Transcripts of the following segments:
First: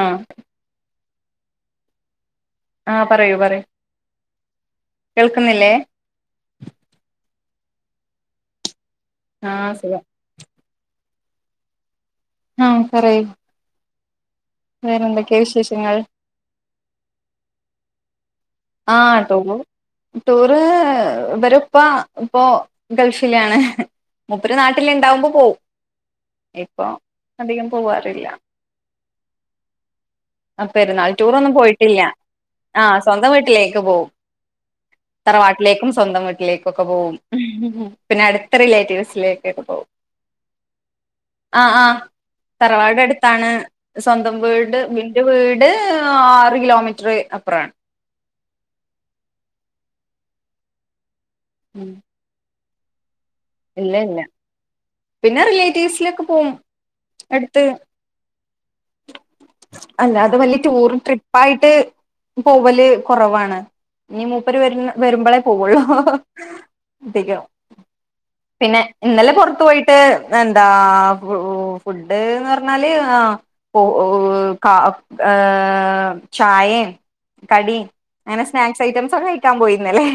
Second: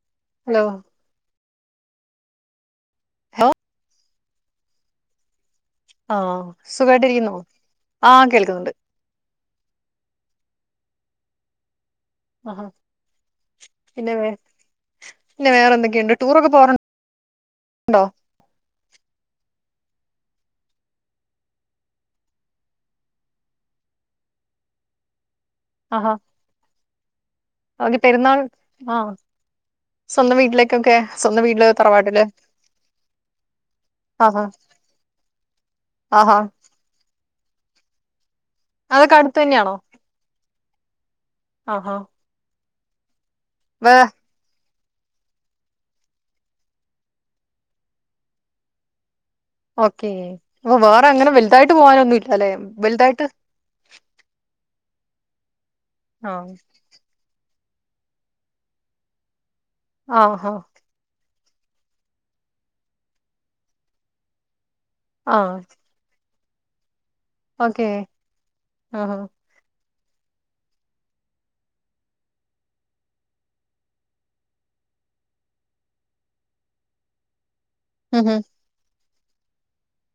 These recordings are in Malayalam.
ആഹ് ഹലോ ആഹ് പറയൂ ഹലോ പറയൂ കേൾക്കുന്നില്ലേ ആഹ് സുഖമായിട്ടിരിക്കുന്നു ആഹ് കേൾക്കുന്നുണ്ട് ആഹ് സുഖം ആഹ് പിന്നെ വേ വേറെന്തൊക്കെയാ പിന്നെ വേറെ വിശേഷങ്ങൾ എന്തൊക്കെയുണ്ട് ടൂറൊക്കെ പോവാറ് ഉണ്ടോ ആഹ് ടൂറ് ടൂറ് ഇവരിപ്പൊ ഇപ്പൊ ഗൾഫില് ആണ് മൂപ്പര് നാട്ടില് ഇണ്ടാവുമ്പോ പോവും അഹാ ഇപ്പൊ അധികം പോവാറില്ല ആഹ് സ്വന്തം ആഹ് വീട്ടിലേക്കൊക്കെ പെരുന്നാൾ സ്വന്തം ടൂറൊന്നും വീട്ടില് പോയിട്ടില്ല തറവാട്ടില് ആഹ് സ്വന്തം വീട്ടി ലേക്ക് പോവും ആഹാ തറവാട്ടിലേക്കും സ്വന്തം ആഹാ വീട്ടിലേക്കൊക്കെ പോവും പിന്നെ അടുത്ത അതൊക്കെ അടുത്ത് റിലേറ്റീവ്സിലേക്കൊക്കെ തന്നെയാണോ പോവും ആഹ് ആഹാ ആഹ് തറവാട് അടുത്താണ് വേ സ്വ ന്തം വീട് ഇന്റെ വീട് ആറ് കിലോമീറ്റർ അപ്പുറാണ് ഓക്കേ അപ്പൊ വേറെ അങ്ങനെ വലുതായിട്ട് പോകാനൊന്നുംല്ല അല്ലെ വലുതായിട്ട് ഇല്ല ഇല്ല പിന്നെ റിലേറ്റീവ്സിലൊക്കെ പോകും ആഹ് അടുത്ത് അല്ലാതെ ആഹാ വലിയ ടൂറും ട്രി പ്പായിട്ട് പോവല് കുറവാണ് ഇനി മൂപ്പര് വര വരുമ്പോളേ ആഹ് പോവുള്ളൂ ഓക്കെ പിന്നെ ഇന്നലെ പുറത്തു പോയി ട്ട് എന്താ ഫുഡ് എന്ന് പറഞ്ഞാല് ആഹ് കാ ആഹ് ചായേം കടിം ഉം ഉം അങ്ങനെ സ്നാക്സ് ഐറ്റംസ് ഒക്കെ കഴിക്കാൻ പോയി ഇന്നലെ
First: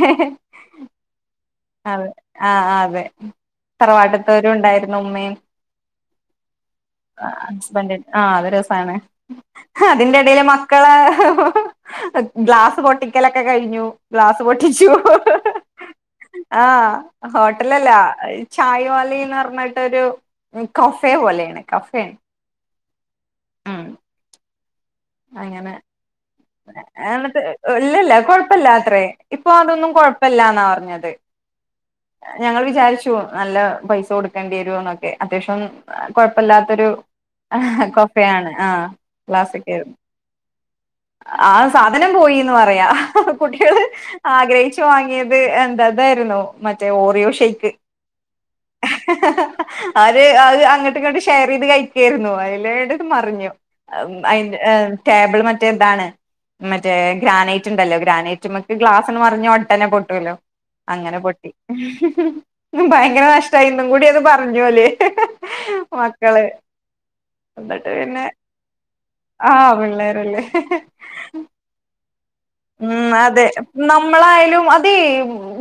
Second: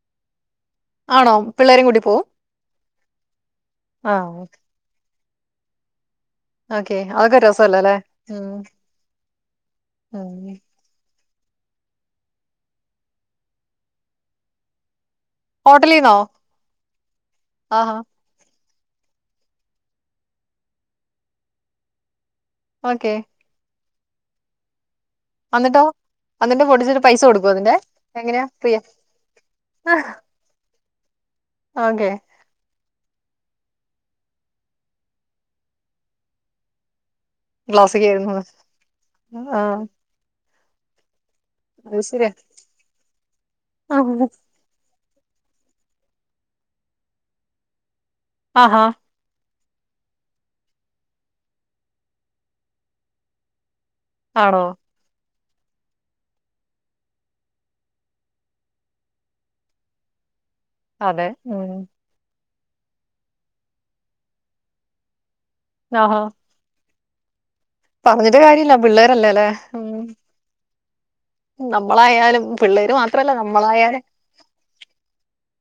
ആണോ പിള്ളേരും കൂട്ടി പോവും ആഹ് ആഹ് അതെ ആഹ് തറവാട്ടത്തവരും ഉണ്ടായിരുന്നു ഉമ്മയും ഓക്കേ അതൊക്കെ രസല്ലേ ഹസ്ബന്ഡ് അല്ലേ ആഹ് അത് ഉം രസാണ് അതിന്റെ ഉം ഇടയില് മ മക്കള് ഗ്ലാസ് പൊട്ടിക്കലൊക്കെ കഴിഞ്ഞു ഗ്ലാസ് പൊട്ടിച്ചു ഹോട്ടലിന്നോ ആഹ് ആഹാ ഹോട്ടലല്ലാ ചായവാലിന്ന് പറഞ്ഞിട്ട് ഒരു കഫേ പോലെയാണ് കഫേ ഓക്കെ അങ്ങനെ എന്നിട്ടോ എന്നിട്ട് പൊട്ടിച്ചിട്ട് പൈസ എന്നിട്ട് കൊടുക്കുവോ അതിന്റെ ഇല്ലില്ല എങ്ങനെയാ കൊഴപ്പീല്ല ഫ്രീയ അത്രേ ഇപ്പൊ അതൊന്നും കൊഴപ്പില്ലാന്നാ പറഞ്ഞത് ആകെ ഞങ്ങള് വിചാരിച്ചു നല്ല പൈസ കൊടുക്കേണ്ടി വരും എന്നൊക്കെ അത്യാവശ്യം കുഴപ്പമില്ലാത്തൊരു ക്ലാസ്സിക്ക് ആയിരുന്നു കൊഫയാണ് ആഹ് ക്ലാസിക്ക് ആഹ് ആഹ് അത് സാധനം ശരിയാ പോയീന്ന് പറയാം കുട്ടികള് ആഗ്രഹി ച്ചു വാങ്ങിയത് എന്താ ഇതായിരുന്നു മറ്റേ ഓറിയോ ഷെയിക്ക് ആഹാ അവര് അത് അങ്ങോട്ട് ഇങ്ങോട്ട് ഷെയർ ചെയ്ത് കഴിക്കായിരുന്നു അതിലെടേല് അത് മറിഞ്ഞു ആണോ അതി ടേബിൾ മ റ്റേ ഇതാണ് മറ്റേ ഗ്രാനൈറ്റ് ഉണ്ടല്ലോ ഗ്രാനൈറ്റ്മ്മ്ക്ക് ഗ്ലാസ് ഒന്ന് മറിഞ്ഞാ ഒടനെ പൊട്ടുവല്ലോ അങ്ങനെ അതെ പൊട്ടി ഉം ഭയങ്കര നഷ്ടമായി ഇന്നും കൂടി അത് പറഞ്ഞു ഓല് ആഹാ മക്കള് എന്നിട്ട് പിന്നെ പറഞ്ഞിട്ട് കാര്യല്ല പിള്ളേരല്ലേ അല്ലേ ആ ഉം പിള്ളേരല്ലേ നമ്മളായാലും പിള്ളേര് ഉം മാത്രമല്ല അതെ നമ്മളായാലും നമ്മളായാലും അതേ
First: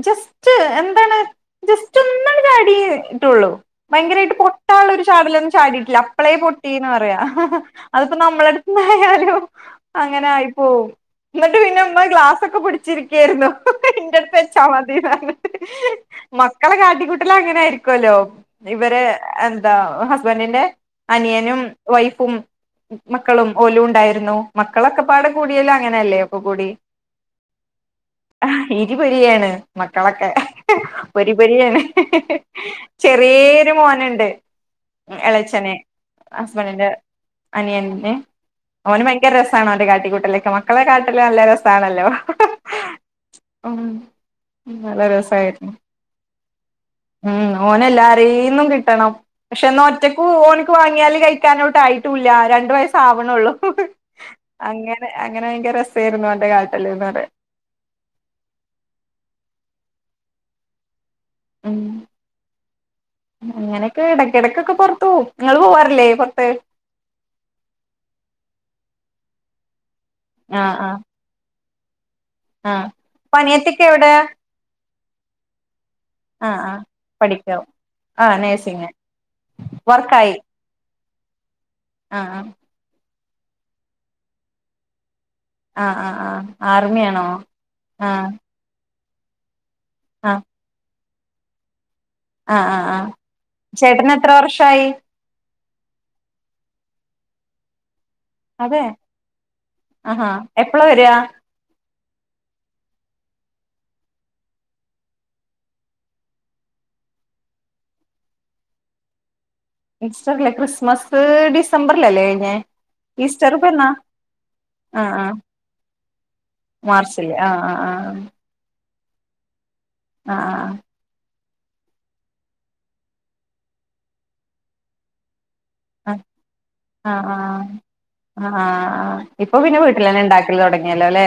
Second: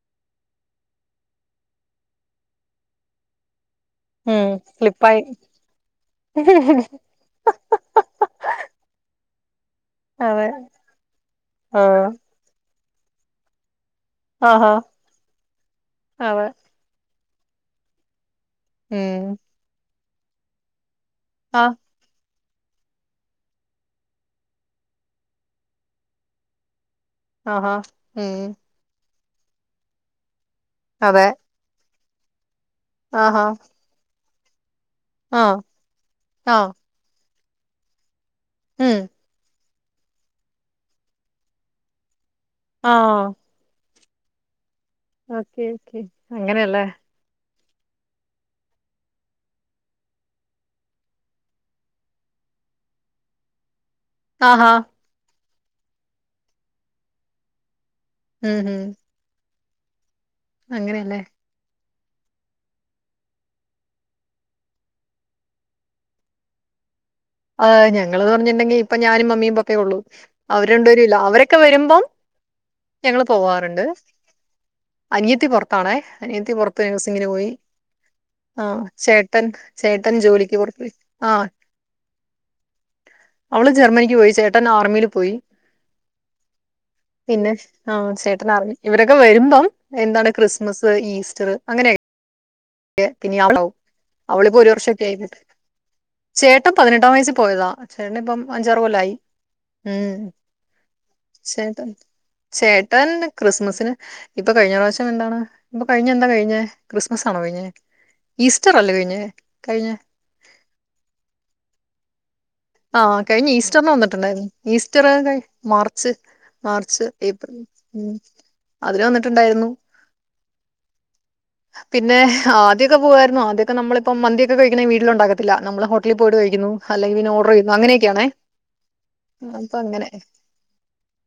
ജസ്റ്റ് എന്താണ് ജസ്റ്റ് ഒന്നങ്ങട് അടിയേ ഇട്ടുള്ളൂ ഭയങ്കരമായിട്ട് ഉം പൊട്ടാനുള്ളൊരു ഫ്ലിപ്പായി ചാടലൊന്നും ചാടിയിട്ടില്ല അപ്പളേ പൊട്ടീന്ന് പറയാ അതിപ്പോ നമ്മള് എന്തായാലും അങ്ങനെ അതെ ആയി പോവും പിന്നുമ്മ ആഹ് ഗ്ലാസൊക്കെ പിടിച്ചിരിക്കുകയായിരുന്നു എന്റെ വെച്ചാ ആഹാ മതീന്ന് പറഞ്ഞ് അതെ മക്കളെ കാട്ടിക്കൂട്ടല് അങ്ങനെ ആയിരിക്കുവല്ലോ ഇവര് ഉം എന്താ ഹസ്ബന്റിന്റെ അനിയനും ആഹ് വൈഫും മക്കളും ഓലും ഉണ്ടായിരുന്നു. മക്കളൊക്കെ പാടെ കൂടിയാലും അങ്ങനെയല്ലേ ഇപ്പൊ കുടി ആഹാ ഉം ഇരുപൊരിയാണ് മക്കളൊക്കെ അതെ പൊരിപൊരിയാണ് ആഹാ ചെറിയേരു മോനുണ്ട് ആഹ് എളേച്ചന് ആഹ് ഹസ്ബന്റിന്റെ അനിയന്റെ ഉം ഓന് ഭയങ്കര രസാണ് ഓന്റെ കാട്ടിക്കൂട്ടലൊക്കെ മക്കളെ കാ ട്ടല് നല്ല രസാണല്ലോ ആഹ് ഉം നല്ല ഓക്കെ രസായിരുന്നു ഓക്കെ അങ്ങനെയല്ലേ ഉം ഓനെല്ലാരീന്നും കിട്ടണം. പക്ഷെ എന്നാ ഒറ്റക്ക് ഓൻക്ക് വാങ്ങിയാല് കഴിക്കാനൊട്ട് ആയിട്ടൂല്ല രണ്ട് വയസാവുണുള്ളൂ ആഹാ അങ്ങനെ. അങ്ങനെയങ്കര രസായിരുന്നു ഓന്റെ കാട്ടല് എന്ന് പറ ഉം ഉം അങ്ങനെന്നെ ഉം അങ്ങനെയൊക്കെ എടക്കിടക്കൊക്കെ പൊറത്ത്‌ പോവും നിങ്ങള് പോവാറില്ലേ പൊറത്ത് ആ ഞങ്ങള്ന്ന് പറഞ്ഞിണ്ടെങ്കി ഇപ്പൊ ഞാനും മമ്മിയും പപ്പേ ഉള്ളൂ ആഹ് അവരെണ്ട ആഹ് വരല്ല അവരൊക്കെ വരുമ്പം ആഹ് ഞങ്ങള് പ്പ അനിയത്തിക്കെ പോവാറുണ്ട് എവിടെ അനിയത്തി പൊറത്താണേ അനിയത്തി ആഹ് ആഹ് പൊറത്ത് നെഴ്‌സിങ്ങിന് പോയി പഠിക്കാവും ആഹ് ചേട്ടൻ ചേട്ടൻ വർക്കായി ജോലിക്ക് പുറത്ത് പോയി ആഹ് ആഹ് അവള് ജർമനിക്ക് പോയി ചേട്ടൻ ആർമിയിൽ പോയി ആഹ് ആഹ് ആഹ് ആഹ് ആർമിയാണോ പിന്നെ ആ ആഹ് ചേട്ടൻ ആർമി ഇവരൊക്കെ വരുമ്പം എന്താണ് ആഹ് ക്രിസ്മസ് ഈസ്റ്റർ അങ്ങനെയൊ ആഹ് ആഹ് ആഹ് പിന്ന അവളാവും ചേട്ടന് എത്ര അവളിപ്പോ ഒരു വർഷായി വർഷൊക്കെ കയിഞ്ഞിട്ട് ചേട്ടം പതിനെട്ടാം വയസ്സിൽ പോയതാ ചേട്ടനിപ്പം അഞ്ചാറ് അതെ കൊല്ലായി ഉം ആഹാ എപ്പളാ വരാ ചേട്ട ചേട്ടൻ ക്രിസ്മസിന് ഇപ്പൊ കഴിഞ്ഞ പ്രാവശ്യം എന്താണ് ഇപ്പൊ കഴിഞ്ഞ എന്താ കഴിഞ്ഞ് ക്രിസ്മസ് ആണോ കഴിഞ്ഞേ ഈസ്റ്റർ അല്ലേ കഴിഞ്ഞ് കഴിഞ്ഞ് ഈസ്റ്ററല്ലേ ക്രിസ്മസ് ഡിസംബറിലല്ലേ ഴിഞ്ഞേ ആഹ് കഴിഞ്ഞ് ഈസ്റ്ററിന് വന്നിട്ടുണ്ടായിരുന്നു ഈസ്റ്റർ ആഹ് ആഹ് മാർച്ച് മാർച്ച് മാർച്ചില് ഏപ്രിൽ ആഹ് ഉം ആഹ് അതിന് വന്നിട്ടുണ്ടായിരുന്നു ആഹ് ആഹ് പിന്നെ ആദ്യക്കെ പോവായിരുന്നു ആദ്യക്കെ നമ്മളിപ്പോ മന്തിക്കെ കഴിക്കണെ വീട്ടിലുണ്ടാക്ക. ല്ല നമ്മള് ഹോട്ടിൽ ആഹ് പോയിട്ട് കഴിക്കുന്നു അല്ലെങ്കിൽ ആഹ് പിന്നെ... ആഹ് ഓർഡർ ചെയ്യുന്നു അങ്ങനെയൊക്കെയാണേ ആഹ് ആഹ് ഇപ്പൊ അപ്പൊ പിന്നെ അങ്ങനെ വീട്ടിലെന്നെ ഉണ്ടാക്കൽ തൊ ടങ്ങിയാല്ലോല്ലെ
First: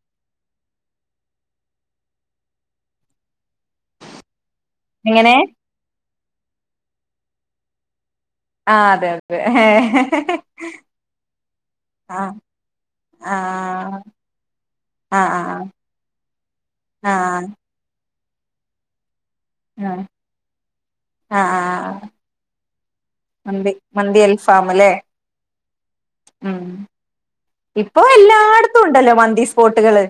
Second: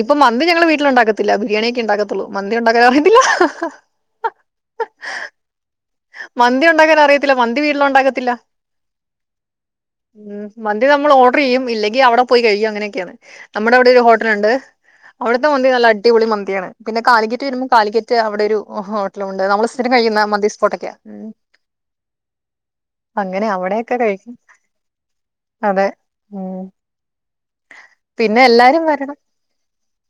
ഇപ്പൊ മന്തി ഞങ്ങള് വീട്ടില് ഉണ്ടാക്കത്തില്ല ബിരിയാണിയൊക്കെ ഉണ്ടാക്കത്തുള്ളൂ മന്തി ഉണ്ടാക്കാൻ അറിയത്തില്ല ആഹ് എങ്ങനെ മന്തി ഉണ്ടാകാൻ അറിയത്തില്ല മന്തി വീട്ടില് ഉണ്ടാകത്തില്ല ആഹ് അതെ അതെ ഉംമന്തി നമ്മൾ ഓർഡർ ചെയ്യും ഇല്ലെങ്കി അവിടെ ആഹ് പോയി കഴിയും അങ്ങനെയൊക്കെയാണ് ആഹ് നമ്മടെ അവിടെ ഒരു ഹോട്ടലുണ്ട് ആഹ് അവിടുത്തെ ആഹ് മന്തി നല്ല അടിപൊളി മന്തിയാണ് പിന്നെ ആഹ് കാലിക്കിറ്റ് വരുമ്പോ കാലിക്കറ്റ് അവിടെ ഒരു ഹോട്ടലുണ്ട് നമ്മൾ സ്ഥിരം ആഹ് കഴിയുന്ന മീ സ്പോട്ട് ഒക്കെ ഉം ആഹ് ആഹ് അങ്ങനെ മന്തി അവിടെയൊക്കെ മന്തി കഴിക്കും അൽഫാമല്ലേ ഉം ഇപ്പൊ പിന്നെ എല്ലാട്ത്തും എല്ലാരും ഉണ്ടല്ലോ വരണം മന്തി സ്പോട്ടുകള്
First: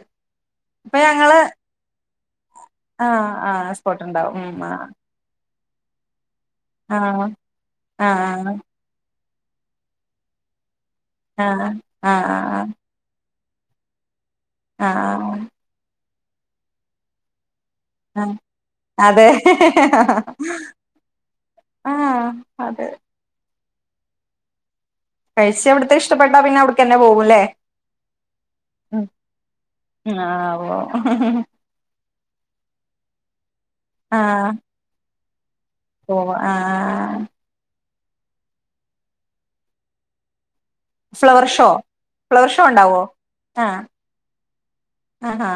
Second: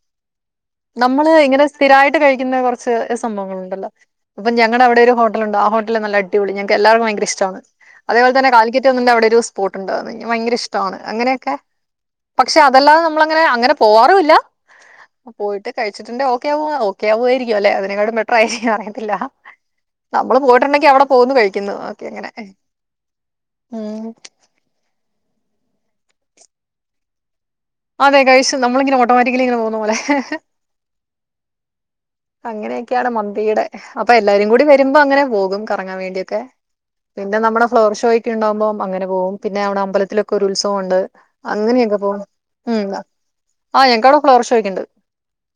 ഇപ്പൊ നമ്മള് ഞങ്ങള് ഇങ്ങനെ സ്ഥിരായിട്ട് കഴിക്കുന്ന കുറച്ച് ആഹ് ആഹ് സംഭവങ്ങളുണ്ടല്ലോ സ്പോട്ട് ഉണ്ടാവും അപ്പൊ ഉം ഞങ്ങടെ അവിടെ ഒരു ഹോട്ടലുണ്ട് ആഹോട്ടല്നല്ലടിപൊളി ഞങ്ങക്ക് എല്ലാവർക്ക ആഹ് ഭയങ്കര ഇ്ഷ്ടാണ് അതെ പോലെ തന്നെ ആഹ് കാ ലിക്ക.. [unintelligible] അവിടെ ഒരു സ്പോട്ട് ണ്ട് ഭയങ്കര ഇഷ്ടാണ് അങ്ങനെയൊക്കെ ആഹ് ആഹ് പക്ഷെ ആഹ് അതല്ലാതെ.. നമ്മളങ്ങനെ അങ്ങനെ പോവാറുല്ല ആഹ് പോയിട്ട് കഴിച്ചിട്ട് ണ്ട് ഓക്കെവോ ഓക്കെ ആവുയാരിക്കും ല്ലെ അ.. [unintelligible] ആഹ് മെട്രോ [unintelligible] അറിയത്തില്ലാ [inaudible] നമ്മള് പോയിട്ടുണ്ടെങ്കി അവിടെ പോകുന്നു കഴിക്കുന്നു ഓക്കെ ആഹ് അങ്ങനെ അതെ ഉം കഴിച്ച് അവിടെത്തെ ഇഷ്ടപ്പെട്ടാ പിന്നെ അവിടക്കെന്നെ പോകുല്ലേ അതെ കഴിച്ചു നമ്മളിങ്ങനെ ഓട്ടോമാറ്റിക്കിലി ഇങ്ങനെ പോകുന്ന പോലെ [unintelligible] അങ്ങനെയൊക്കെയാണ് മന്തിയുടെ അപ്പൊ ആഹ് എല്ലാരുംകൂടി വരുമ്പോ അങ്ങനെ പോകും ക കറങ്ങാൻ പോവും വേണ്ടിയൊക്കെ ആഹ് പിന്നെ നമ്മുടെ ഫ്ലോർഷോ ഒക്കെ ഇണ്ടാകുമ്പോ അങ്ങനെ പോകും പിന്നെ അവ്ടെ അമ്പലത്തിലൊ കൊരു ഉത്സവൊണ്ട് ഫ്ലവർ ഷോ അങ്ങനെയൊക്കെ പോകും ഫ്ലവർ ഷോ ഉം ഉണ്ടാവോ ആഹ് ഞങ്ങക്കവ്ടെ ഫ്ലവർ ഷോക്കെണ്ട് ആ ഹാ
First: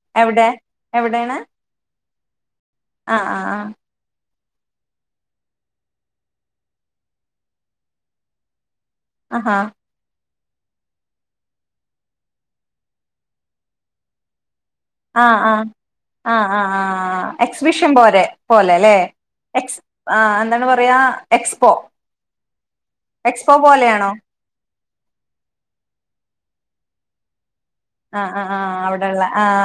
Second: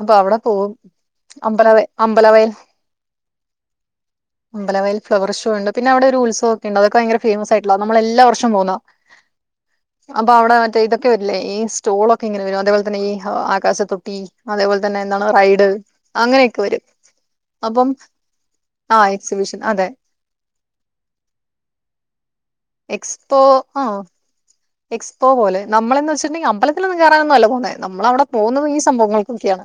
അപ്പൊ അവ്ടെ പോവും എവിടെയാണ് അമ്പലവയ അമ്പലവയൽ ആഹ് ആഹ് ആഹ് അമ്പലവയൽ ഫ്ലവർഷോ ഉണ്ട് പിന്നെവിടെ ഒരു ഉത്സവക്കെണ്ട് അതൊക്കെ ഭയങ്കര ഫേമസായിട്ടുള്ളതാ നമ്മളെല്ലാ വർഷവും പോവുന്നതാ അഹാ അപ്പൊ അവിടെ മറ്റേ ഇതൊക്കെ വരില്ലേ ഈ സ്റ്റോളൊക്കെ ഇങ്ങനെ വരും അതേപോലെതന്നെ ഈ ആകാശത്തൊട്ടി അതെ പോലെ ആഹ് ആഹ് ആഹ് ആഹ് ഹഹഹഹ അപ്പം എക്സിബിഷൻ പോലെ പോലെലേ ആ എക്സിബിഷൻ എക്സ് അതെ ആഹ് എന്താണ് പറയാ എക്സ്പോ എക്സ്പോ പോലെയാണോ എക്സ്പോ പോലെ നമ്മളെന്ന് വെച്ചട്ടുണ്ടെങ്കിൽ അമ്പലത്തിലൊന്നും കേറാനൊന്നവല്ലാ പോണെ നമ്മളവിടെ ആഹ് ആഹ് പോകുന്നത് ആഹ് ഈ അവിടെള്ള സംഭവങ്ങൾക്കൊക്കെയാണ്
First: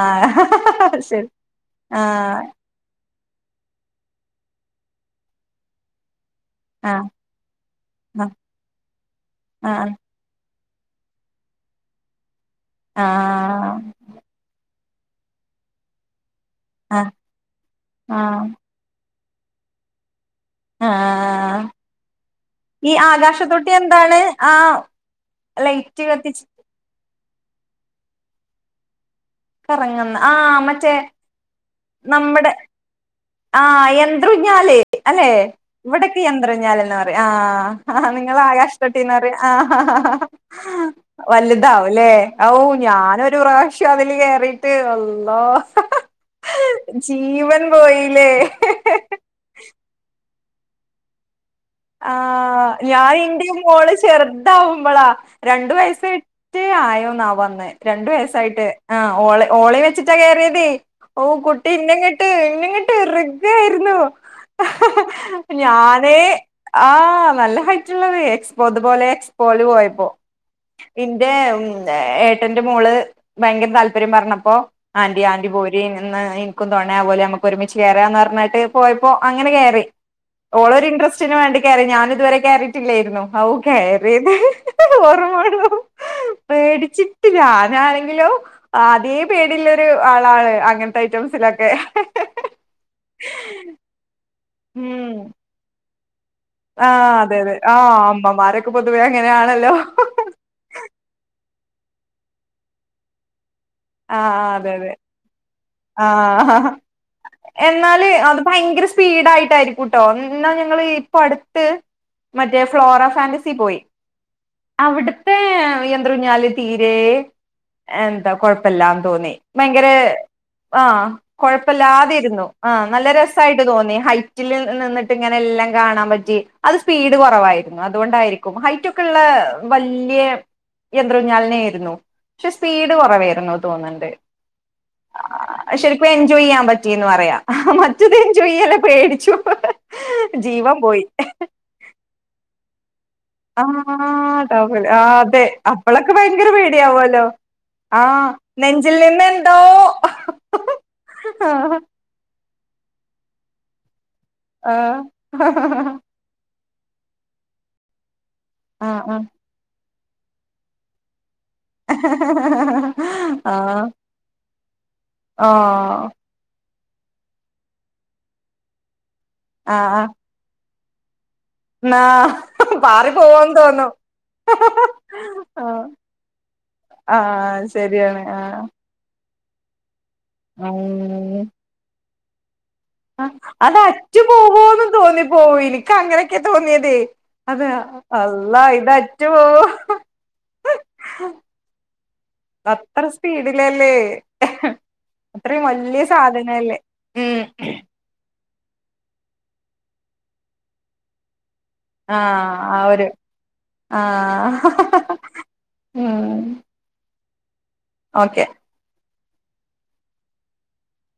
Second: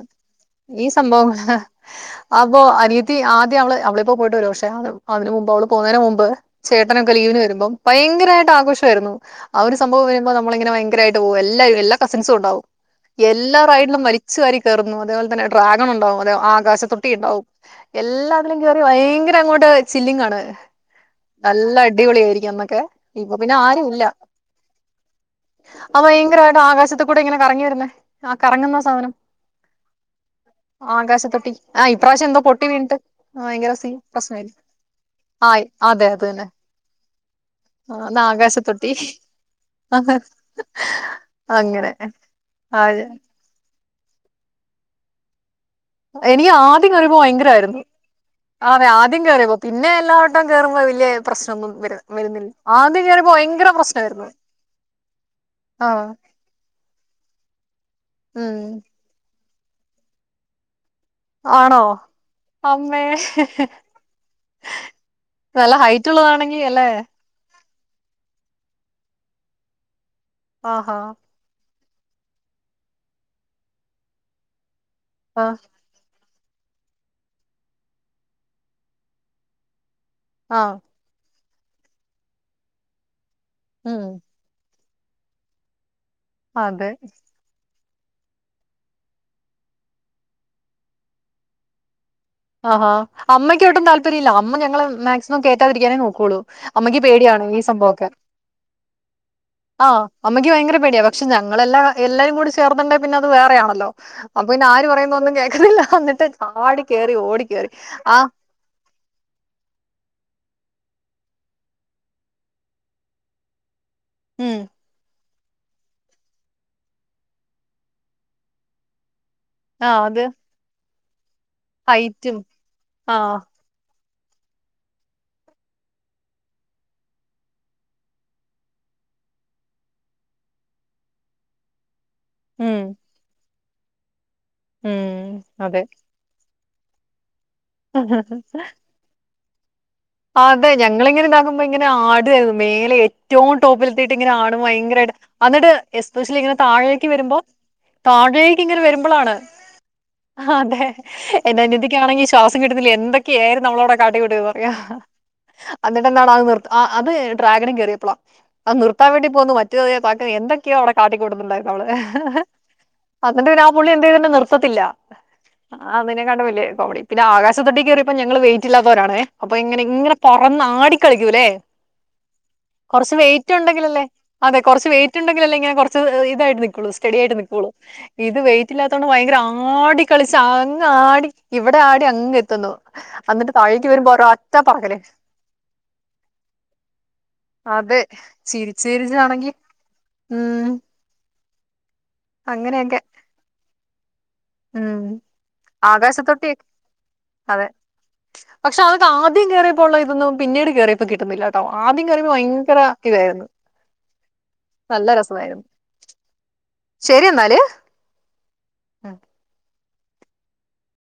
ഈ ശരി സംഭവങ്ങൾ ആഹ് അപ്പോ അനിയ ത്തി ആദ്യം അവള് അവളിപ്പോ പോയിട്ട് ഒരുവർഷം ആവുന്നൊള്ളൂ അതിന് മുമ്പ് അവള് പോണേന് മുമ്പ് ആഹ് ചേട്ടനൊക്കെ ലീവിന് വരുമ്പം ആഹ് ഭയങ്കരായിട്ട് ആഘോഷായിരുന്നു ആഹ് ഒരു സംഭവം വരുമ്പോ നമ്മളിങ്ങനെ ഭയങ്കരായിട്ട് പോവും എല്ലാരും എല്ലാ കസിൻസുണ്ടാവും ആഹ് എല്ലാ റൈഡിനുംവലിച്ചുവാരി കേറുന്നു അതേപോലെതന്നെ ഡ്രാഗനുണ്ടാവും അതെ ആ ആകാശത്തൊട്ടിയുണ്ടാവും ആഹ് ആഹ് എല്ലാത്തിനും കേറി ഭയങ്കരങ്ങോട്ട് ചില്ലിങ്ങാണ് ആഹ് നല്ല അടിപൊളിയായിരിക്കും അന്നൊക്കെ ഇപ്പൊ പിന്നെ ആരും ഇല്ല ആഹ് അഹ് ഭയങ്കരായിട്ട് ആകാശത്തി കൂടെ ഇങ്ങനെ കറങ്ങി വരുന്നേ ആഹ് കറങ്ങുന്ന സാദനം കറങ്ങുന്ന ആഹ് മറ്റേ ആകാശതൊട്ടി ആഹ് ഈപ്രാവിശ്യം എന്തോ നമ്മടെ പൊട്ടിവീണിട്ട് ആഹ് യന്ത്ര ഊഞ്ഞാല് അല്ലെ ആ അതെ ഇവിടൊക്കെ അത് തന്നെ യന്ത്രൂഞ്ഞാലെന്നാ പറയാ ആഹ് ആഹ് എന്നാ ആകാശത്തൊട്ടി നിങ്ങളാകാശതൊട്ടീന്നറയാ ആഹ് അങ്ങനെ വലുതാവുല്ലേ ഔ ഞാനൊരു പ്രാവിശ്യം അതില് കേറിയിട്ട് അള്ളാഹ് എനിക്ക് ആദ്യം കേറിയപ്പൊ ഭയങ്കരായിരുന്നു പോയില്ലേ അതെ ആദ്യം കേറിയപ്പോ പിന്നെ എല്ലാവട്ടം കേറുമ്പോ വല്ല്യ പ്രശ്നൊന്നും ആഹ് ഞാ എന്റിം മോള് പ്രശ്നമായിരുന്നു ചെറുതാവുമ്പളാ രണ്ടു ആഹ് വയസേ റ്റേ ആയോന്നാവാന്ന് രണ്ടു ഉം വയസ്സായിട്ട് ആഹ് ഓളെ ഓളേ വെച്ചിട്ടാ കേറിയതെ ഓ കുട്ടി ആണോ ഇന്നെങ്ങോട്ട് ഇന്നെങ്ങോട്ട് അമ്മേ ഇറുഗായിരുന്നു നല്ല ഹൈറ്റ് ഞാന് ഉള്ളതാണെങ്കി അല്ലേ ആഹ് നല്ല ഹൈറ്റുള്ളത് എക്സ്പോ അതുപോലെ എക്സ്പോല് പോയപ്പോ ആഹാ എന്റെ ഉം ഏട്ടൻ്റെ മോള് ഭയങ്കര താല്പര്യം പറഞ്ഞപ്പോ ആന്റി ആന്റി ആഹ് പോരിം ഇന്ന്ഇൻ ക്കും തൊണേയാവോലൊ നമുക്ക് ഒരുമിച്ച് കേറാന്നറഞ്ഞിട്ട് പോയപ്പോ അങ്ങനെ കേറി ആഹ് ഓളൊരു ഇൻട്രസ്റ്റ് റ്റീന് വേണ്ടി കേറി ഞാനിതുവരെ കേറീട്ടില്ലായിരുന്നു ഔ ഉം കേറിയത് ഓർമ്മേയുള്ളൂ അതെ പേടിച്ചിട്ട് ഞാനാണെങ്കിലോ അതേ പേടീള്ളൊരു ആളാണ് അങ്ങൻത്തെ ഐറ്റംസിലൊക്കെ ആഹാ അമ്മക്കൊട്ടും താല്പര്യല്ല അമ്മ ഞങ്ങളെ മാക്സിമം കേറ്റാതിരിക്കാനേ നോക്കൊള്ളൂ ആഹ് അതെ അതെ ആഹ് അമ്മമാരൊക്കെ പൊതുവേ അങ്ങനെയാണല്ലോ ആഹ് അമ്മയ്ക്ക് ഭയങ്കര പേടിയി പക്ഷെ ഞങ്ങളെല്ലാ എല്ലാരുംകൂടെ ചേർന്നുണ്ടേ പിന്നെ അത് വേറെ ആണല്ലോ. ആ അപ്പൊപിന്നെ അതെ ആര് അതെ പറയുന്ന ഒന്നും കേക്കുന്നില്ല ആ എന്നിട്ട് ചാടി കേറി ഓടി കേറി എന്നാല് ആഹ് അത് ഭയങ്കര സ്പീഡായിട്ടായിരിക്കുംട്ടോ എന്നാ ഞങ്ങള് ഇപ്പൊ അടുത്ത്. മറ്റേ ഫ്ലോറാഫാന്റസി പോയി. ഉം അവിടുത്തെ യന്ത്ര ഊഞ്ഞാല് തീരെ എന്താ കൊഴപ്പിലാന്ന് തോന്നി ഭയങ്കര ആഹ് അത് ആഹ് ഹൈറ്റും കുഴപ്പമില്ലാതിരുന്നു ആഹ് നല്ല രസായി ട്ട് തോന്നി ഹൈറ്റില് നിന്നിട്ടിങ്ങനെ എല്ലാം കാണാൻ പറ്റി അത് സ്പീഡ് കൊറവായിരുന്നു അതൊണ്ടായിരി ക്കും ഹൈറ്റൊക്കെയുള്ള വല്യേ യന്ത്ര ഊഞ്ഞാലന്നയായിരുന്നു. പക്ഷെ ഉം സ്പീഡ് കൊറവായിരുന്നു തോന്നുണ്ട് ഉം ആഹ് അതെ ശെരിക്കും എൻജോയ് ചെയ്യാൻ പ റ്റീന്ന് പറയാം മറ്റേത് എൻജോയ് ചെയ്യാൻ പേടിച്ചു അതെ ജീവൻ പോയി ഞങ്ങളിങ്ങനെ ഇതാക്കുമ്പോ ഇങ്ങനെ ആടുവാരുന്നു മേലെ. എറ്റോം ടോപ്പിലെത്തിയിട്ട് ഇങ്ങനെ ആഹ് ആടും ടൗവൽ ഭയങ്കരായിട്ട് ആഹ് അതെ അന്നിട്ട് അപ്പളൊക്കെ എസ്പെഷ്യലി ഭയങ്കര ഇങ്ങനെ താഴേക്ക് പേടിയാവുമല്ലോ വരുമ്പോ. ആഹ് താഴേക്കിങ്ങനെ നെഞ്ചിൽ നിന്ന് വരുമ്പൊളാണ് എന്തോ അതെ ആഹ് എന്റനിയത്തിക്കാണെങ്കി. ശ്വാസംകിട്ടുന്നില്ല എന്തൊക്കെയായിരുന്ന് അവളവിടെ കാട്ടിക്കൂട്ടിയിരുന്നെ. ആഹ്. എന്നിട്ടെന്താണ് അത് നിർ അത് ഡ്രാഗന് കേറിയപ്പളാ അത് ആഹ് നിർത്താൻ ആഹ് വേണ്ടി പോന്ന്. പാട്ടിന് എന്തൊക്ക്യോ അവിടെ കാട്ടിക്കുട്ടുന്നുണ്ടായിരുന്നു. നമ്മള് അതിന്റെ പിന്നെ ആ ആഹ് പുള്ളി എന്ത് ചെയ്തിട്ടും നിർത്തത്തില്ല. ആഹ് അതിനെകാട്ട് വല്യ കോമഡി പിന്നെ ആകാശത്തൊട്ടികേറിയപ്പോ ഞങ്ങള് വെയിറ്റ്ല്ലാത്തോരാണെ അപ്പോയിങ്ങനെ. ആഹ് പറന്നാടികളിക്കൂല്ലേ. ന്നാ ഹ്. കൊറച്ച് വെയിറ്റിണ്ടെങ്കിലല്ലേ അതെ കൊറച്ച് വെയിറ്റിണ്ടെങ്കിലല്ലേ ഇങ്ങനെ ആഹ് കൊറച്ച് ഇതായിട്ട് നിക്കുള്ളൂ. സ്റ്റഡിയായിട്ട് ആഹ് നിക്കുവൊള്ളു ശരിയാണ് ഇത് ആഹ് വെയിറ്റില്ലാ ത്തോണ്ട്‌ ഭയങ്കരാടി കളിച്ച് അങ്ങാടി ഉം ഇവിടാടി അങ്ങ് എത്തുന്നു. ആ എന്നിട്ട് അത് താഴേക്ക് വരുമ്പോ അറ്റു ഒരൊറ്റ പോവോന്ന് പറക്കല് തോന്നിപ്പോവും എനിക്കങ്ങനൊക്കെയാ തോന്ന്യേതേ. അതെ അള്ളാ ചിരിച്ച് ഇതറ്റ് ചിരിച്ചാണെങ്കിൽ പോവൊ. ഉം. അങ്ങനെയൊക്കെ അത്ര സ്പീഡിലല്ലേ ഉം അത്രേം വല്യ ആകാശത്തൊട്ടി സാധനല്ലേ ഉം. അതെ പക്ഷെ അതിലാദ്യം കേറിയപ്പോളുള്ള ഇതൊന്നും പിന്നീട് കേറിയപ്പോ കിട്ടുന്നില്ല. ട്ടോ ആദ്യം കേറിയപ്പോ ആഹ് ആ ഭയങ്കര ഒരു ഇതായിരുന്നു. ആഹ് ഹഹഹഹ ഉം. ശെരിയെന്നാല്. ഓക്കെ. ആഹ്